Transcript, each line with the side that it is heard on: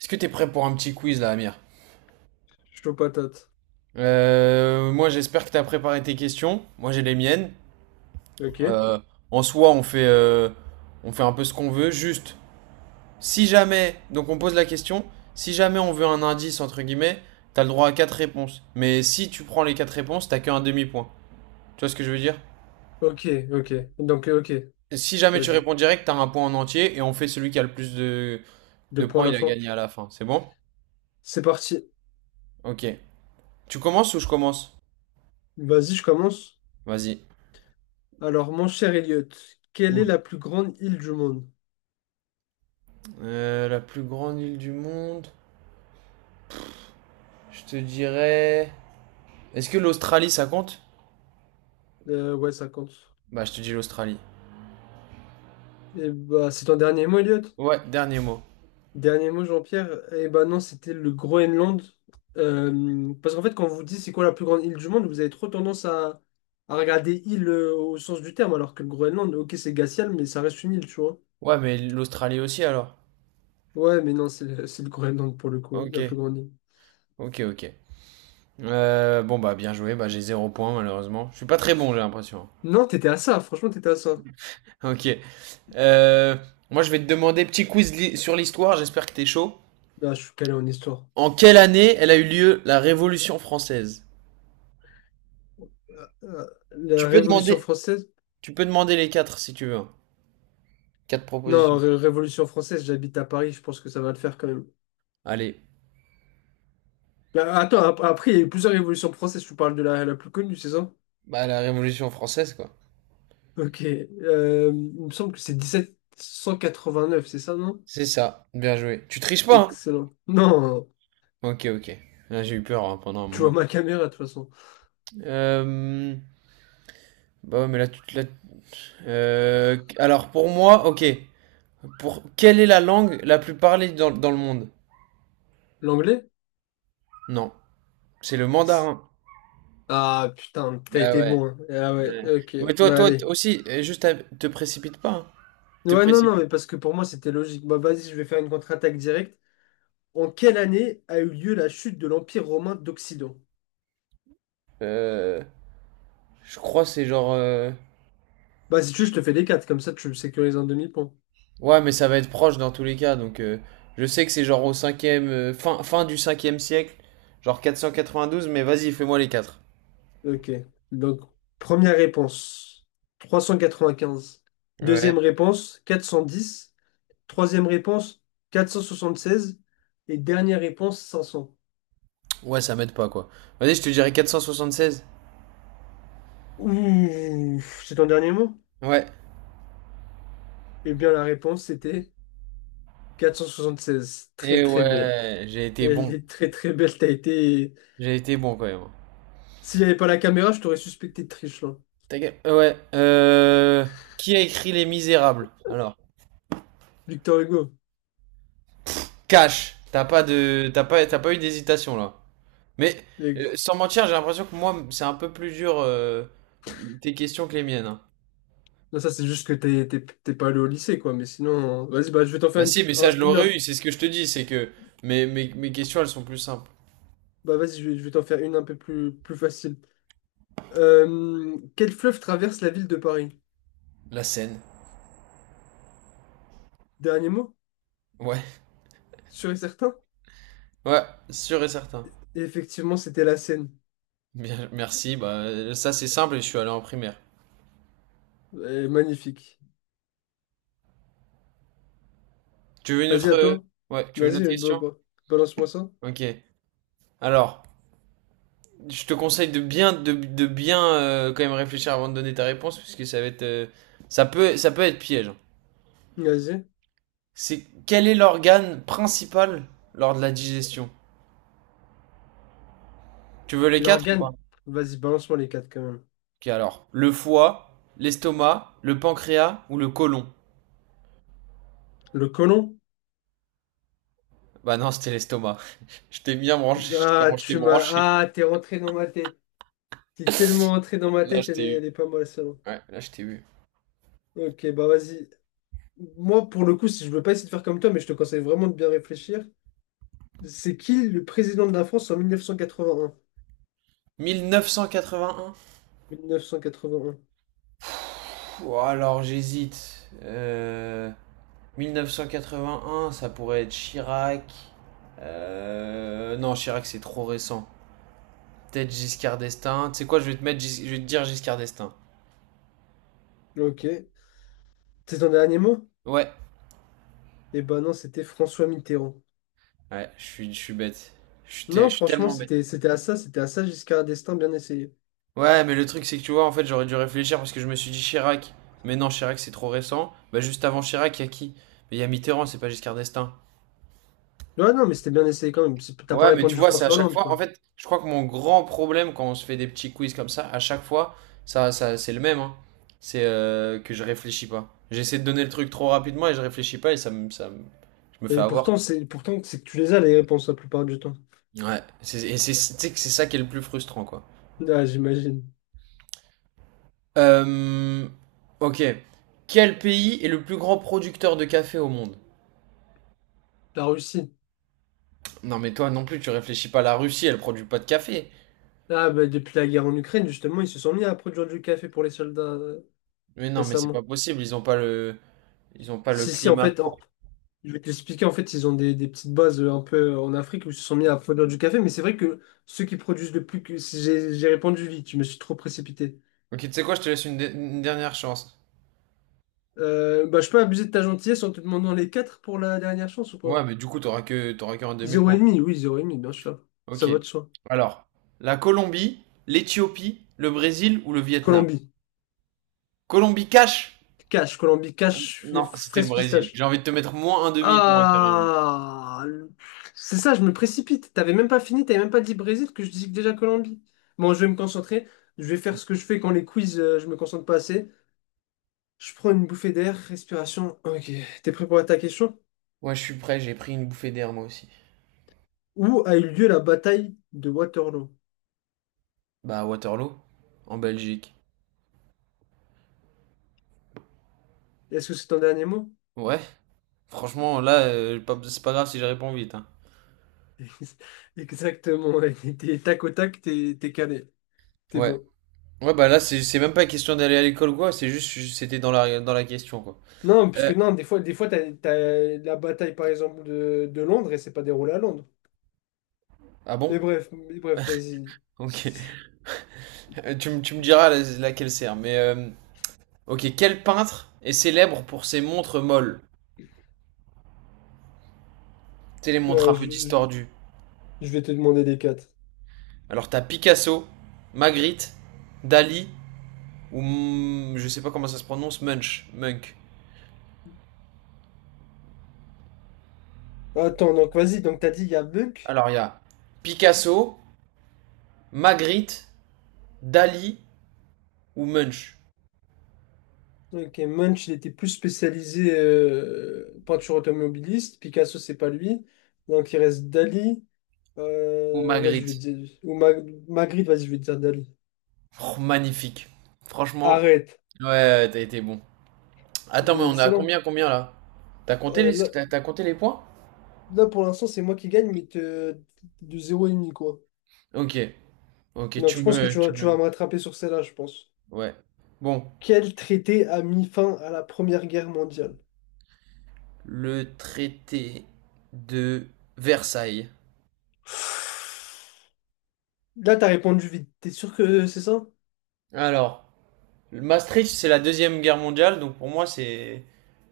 right: Est-ce que t'es prêt pour un petit quiz là, Amir?
left: Chaud patate.
right: Moi, j'espère que t'as préparé tes questions. Moi, j'ai les miennes.
left: Ok.
right: Euh, en soi, on fait un peu ce qu'on veut. Juste, si jamais, donc on pose la question, si jamais on veut un indice entre guillemets, t'as le droit à quatre réponses. Mais si tu prends les quatre réponses, t'as qu'un demi-point. Tu vois ce que je veux dire?
left: Ok, ok. Donc, ok.
right: Si jamais tu
left: Vas-y.
right: réponds direct, t'as un point en entier et on fait celui qui a le plus de
left: Deux points à
right: points, il
left: la
right: a
left: fin.
right: gagné à la fin. C'est bon?
left: C'est parti.
right: Ok. Tu commences ou je commence?
left: Vas-y, je commence.
right: Vas-y.
left: Alors, mon cher Elliot, quelle est
right: Hmm.
left: la plus grande île du monde?
right: La plus grande île du monde. Je te dirais. Est-ce que l'Australie ça compte?
left: Ouais, ça compte.
right: Bah, je te dis l'Australie.
left: Et bah, c'est ton dernier mot, Elliot?
right: Ouais, dernier mot.
left: Dernier mot, Jean-Pierre? Eh bah non, c'était le Groenland. Parce qu'en fait, quand on vous dit c'est quoi la plus grande île du monde, vous avez trop tendance à regarder île, au sens du terme, alors que le Groenland, ok, c'est glacial, mais ça reste une île, tu vois.
right: Ouais, mais l'Australie aussi alors.
left: Ouais, mais non, c'est le Groenland pour le coup,
right: Ok,
left: la plus grande île.
right: ok, ok. Bon, bah, bien joué. Bah, j'ai zéro point malheureusement. Je suis pas très bon, j'ai l'impression.
left: Non, t'étais à ça, franchement, t'étais à ça.
right: Ok. Euh, moi, je vais te demander sur l'histoire. J'espère que t'es chaud.
left: Là, je suis calé en histoire.
right: En quelle année elle a eu lieu la Révolution française? Tu
left: La
right: peux
left: Révolution
right: demander,
left: française?
right: tu peux demander les quatre si tu veux. Quatre
left: Non,
right: propositions.
left: Révolution française, j'habite à Paris, je pense que ça va le faire quand même.
right: Allez.
left: Là, attends, après, il y a eu plusieurs révolutions françaises, tu parles de la plus connue, c'est ça?
right: Bah, la Révolution française, quoi.
left: Ok. Il me semble que c'est 1789, c'est ça, non?
right: C'est ça. Bien joué. Tu triches pas, hein?
left: Excellent. Non,
right: Ok, ok. Là, j'ai eu peur hein, pendant un
left: tu vois
right: moment.
left: ma caméra, de toute façon.
right: Euh... Bah ouais, mais là, tu te Alors, pour moi, ok. Quelle est la langue la plus parlée dans le monde?
left: L'anglais?
right: Non, c'est le mandarin.
left: Ah, putain, t'as
right: Bah
left: été
right: ouais,
left: bon, hein. Ah ouais,
right: ouais.
left: ok,
right: Mais toi,
left: bah allez.
right: aussi, juste, te précipite pas, hein. Te
left: Ouais, non, non,
right: précipite.
left: mais parce que pour moi, c'était logique. Bah, vas-y, je vais faire une contre-attaque directe. En quelle année a eu lieu la chute de l'Empire romain d'Occident?
right: Euh... Je crois que c'est genre...
left: Bah, si tu veux, je te fais les quatre, comme ça tu sécurises un demi-point.
right: Ouais, mais ça va être proche dans tous les cas. Donc, je sais que c'est genre au cinquième... fin du cinquième siècle. Genre quatre-vingt-douze, cent quatre-vingt-douze, mais vas-y, fais-moi les quatre.
left: Ok. Donc, première réponse, 395.
right: Ouais.
left: Deuxième réponse, 410. Troisième réponse, 476. Et dernière réponse, 500.
right: Ouais, ça m'aide pas, quoi. Vas-y, je te dirais 476.
left: Ouh, c'est ton dernier mot?
right: Ouais.
left: Eh bien, la réponse, c'était 476. Très,
right: Et
left: très belle.
right: ouais, j'ai été
left: Elle
right: bon.
left: est très, très belle. T'as été.
right: J'ai été bon quand même.
left: S'il n'y avait pas la caméra, je t'aurais suspecté de triche, là.
right: Ta gueule. Ouais. Qui a écrit Les Misérables? Alors,
left: Victor Hugo.
right: cash. T'as pas t'as pas eu d'hésitation là. Mais sans mentir, j'ai l'impression que moi, c'est un peu plus dur tes questions que les miennes, hein.
left: Non, ça, c'est juste que t'es pas allé au lycée, quoi. Mais sinon, vas-y, bah, je vais t'en faire
right: Bah si, mais ça je l'aurais eu. C'est ce que je te dis, c'est que mes questions elles sont plus simples.
left: bah, vas-y, je vais t'en faire une un peu plus facile. Quel fleuve traverse la ville de Paris?
right: La scène.
left: Dernier mot,
right: Ouais.
left: sûr et certain?
right: Ouais, sûr et certain.
left: Et effectivement, c'était la Seine.
right: Bien, merci. Bah ça c'est simple et je suis allé en primaire.
left: Magnifique.
right: Tu veux une
left: Vas-y,
right: autre...
left: à toi.
right: Ouais, tu veux une autre
left: Vas-y,
right: question?
left: balance-moi ça.
right: Ok. Alors, je te conseille de bien quand même réfléchir avant de donner ta réponse, puisque ça va être, ça peut être piège, hein.
left: Vas-y.
right: C'est quel est l'organe principal lors de la digestion? Tu veux les quatre ou pas?
left: L'organe. Vas-y, balance-moi les quatre, quand même.
right: Ok, alors, le foie, l'estomac, le pancréas ou le côlon?
left: Le côlon?
right: Bah non, c'était l'estomac. Je t'ai bien branché.
left: Ah,
right: Comment je t'ai
left: tu m'as.
right: branché?
left: Ah, t'es rentré dans ma tête. T'es tellement rentré dans ma
right: Là,
left: tête,
right: je
left: elle
right: t'ai
left: est,
right: eu.
left: elle est pas mal, celle-là.
right: Ouais, là, je t'ai eu.
left: Ok, bah vas-y. Moi, pour le coup, si je veux pas essayer de faire comme toi, mais je te conseille vraiment de bien réfléchir, c'est qui le président de la France en mille neuf cent quatre-vingt-un?
right: 1981?
left: Mille neuf cent quatre-vingt
right: Pouh, alors, j'hésite. Mille neuf cent quatre-vingt un ça pourrait être Chirac. Non, Chirac, c'est trop récent. Peut-être Giscard d'Estaing. Tu sais quoi, je vais je vais te dire Giscard d'Estaing.
left: un. Ok. C'est ton dernier mot?
right: Ouais.
left: Eh ben non, c'était François Mitterrand.
right: Ouais, je suis bête. Je
left: Non,
right: suis
left: franchement,
right: tellement bête.
left: c'était à ça, c'était à ça Giscard d'Estaing, bien essayé.
right: Ouais, mais le truc, c'est que tu vois, en fait, j'aurais dû réfléchir parce que je me suis dit Chirac. Mais non, Chirac, c'est trop récent. Bah, juste avant Chirac, il y a qui? Mais il y a Mitterrand, c'est pas Giscard d'Estaing.
left: Ouais, non, mais c'était bien essayé quand même. T'as pas
right: Ouais, mais tu
left: répondu
right: vois, c'est à
left: François
right: chaque
left: Hollande,
right: fois. En
left: quoi.
right: fait, je crois que mon grand problème quand on se fait des petits quiz comme ça, à chaque fois, ça c'est le même, hein. C'est que je réfléchis pas. J'essaie de donner le truc trop rapidement et je réfléchis pas et je me fais
left: Et
right: avoir.
left: pourtant, c'est que tu les as les réponses la plupart du temps.
right: Ouais. Et c'est, tu sais que c'est ça qui est le plus frustrant, quoi.
left: Ah, j'imagine.
right: Euh, ok. Quel pays est le plus grand producteur de café au monde?
left: La Russie.
right: Non, mais toi non plus, tu réfléchis pas. La Russie, elle produit pas de café.
left: Ah, bah depuis la guerre en Ukraine, justement, ils se sont mis à produire du café pour les soldats,
right: Mais non, mais c'est
left: récemment.
right: pas possible. Ils ont pas le
left: Si, si, en
right: climat
left: fait,
right: pour.
left: je vais t'expliquer, en fait, ils ont des petites bases, un peu, en Afrique où ils se sont mis à produire du café, mais c'est vrai que ceux qui produisent le plus que, si j'ai répondu vite, je me suis trop précipité.
right: Ok, tu sais quoi, je te laisse une dernière chance.
left: Bah, je peux abuser de ta gentillesse en te demandant les 4 pour la dernière chance ou
right: Ouais,
left: pas?
right: mais du coup, t'auras qu'un
left: Zéro et
right: demi-point.
left: demi, oui, zéro et demi, bien sûr. Ça
right: Ok.
left: va de soi.
right: Alors, la Colombie, l'Éthiopie, le Brésil ou le Vietnam?
left: Colombie,
right: Colombie cash?
left: Colombie, cash,
right: Non, c'était le
left: fraise
right: Brésil. J'ai
left: pistache.
right: envie de te mettre moins un demi-point, carrément.
left: Ah! C'est ça, je me précipite. T'avais même pas fini, t'avais même pas dit Brésil que je dis déjà Colombie. Bon, je vais me concentrer. Je vais faire ce que je fais quand les quiz, je me concentre pas assez. Je prends une bouffée d'air, respiration. Ok, t'es prêt pour ta question?
right: Ouais, je suis prêt, j'ai pris une bouffée d'air, moi aussi.
left: Où a eu lieu la bataille de Waterloo?
right: Bah, Waterloo, en Belgique.
left: Est-ce que c'est ton dernier mot?
right: Ouais, franchement, là, c'est pas grave si je réponds vite, hein.
left: Exactement, ouais. T'es tac au tac, t'es calé. T'es
right: Ouais.
left: bon.
right: Ouais, bah là, c'est même pas question d'aller à l'école ou quoi, c'est juste, c'était dans la question, quoi.
left: Non, parce que
right: Euh,
left: non, des fois t'as la bataille, par exemple, de Londres et c'est pas déroulé à Londres.
right: ah bon?
left: Mais bref, vas-y.
right: Ok. Tu me laquelle sert, mais... Ok, quel peintre est célèbre pour ses montres molles? C'est les montres un
left: Euh,
right: peu
left: je, je-
right: distordues.
left: je vais te demander les quatre.
right: Alors t'as Picasso, Magritte, Dali ou je sais pas comment ça se prononce, Munch, Munk.
left: Attends, donc vas-y, donc t'as dit il y a Buck.
right: Alors il y a Picasso, Magritte, Dali ou Munch
left: Ok, Munch, il était plus spécialisé, peinture automobiliste. Picasso, c'est pas lui. Donc, il reste Dali.
right: ou
left: Vas-y, je vais
right: Magritte.
left: dire. Ou Magritte, vas-y, je vais dire Dali.
right: Oh, magnifique. Franchement,
left: Arrête.
right: ouais, ouais, t'as été bon.
left: Il
right: Attends, mais
left: est
right: on a
left: excellent.
right: combien, combien là?
left: Euh, là,
right: T'as compté les points?
left: là, pour l'instant, c'est moi qui gagne, mais de zéro et demi, quoi.
right: Ok, ok,
left: Donc, je pense que tu vas, tu vas me rattraper sur celle-là, je pense.
right: ouais. Bon.
left: Quel traité a mis fin à la Première Guerre mondiale?
right: Le traité de Versailles.
left: Là, t'as répondu vite. T'es sûr que c'est ça?
right: Alors, Maastricht, c'est la deuxième guerre mondiale, donc pour moi, c'est.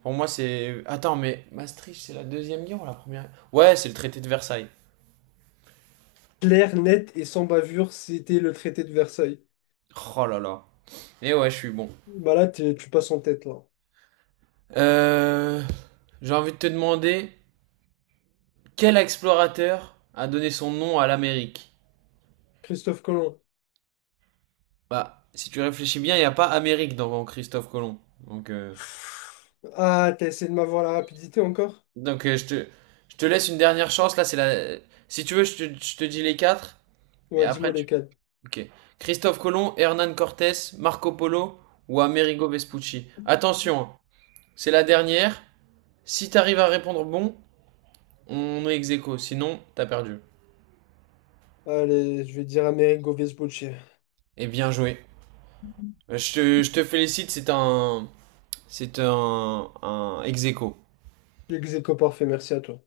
right: Pour moi, c'est. Attends, mais Maastricht, c'est la deuxième guerre ou la première? Ouais, c'est le traité de Versailles.
left: Clair, net et sans bavure, c'était le traité de Versailles.
right: Oh là là. Et ouais, je suis bon.
left: Bah là, tu passes en tête, là.
right: Euh, J'ai envie de te demander quel explorateur a donné son nom à l'Amérique.
left: Christophe Colomb.
right: Bah, si tu réfléchis bien, il n'y a pas Amérique dans Christophe Colomb. Donc, euh,
left: Ah, t'as essayé de m'avoir la rapidité encore?
right: Donc euh, je te, je te laisse une dernière chance. Là, c'est la. Si tu veux, je te dis les quatre. Et
left: Ouais,
right: après,
left: dis-moi
right: tu.
left: lesquels.
right: Ok. Christophe Colomb, Hernán Cortés, Marco Polo ou Amerigo Vespucci. Attention, hein, c'est la dernière. Si t'arrives à répondre bon, on est ex aequo. Sinon, t'as perdu.
left: Allez, je vais dire Amerigo Vespucci.
right: Et bien joué. Je te félicite, c'est un. C'est un ex aequo.
left: L'ex aequo parfait, merci à toi.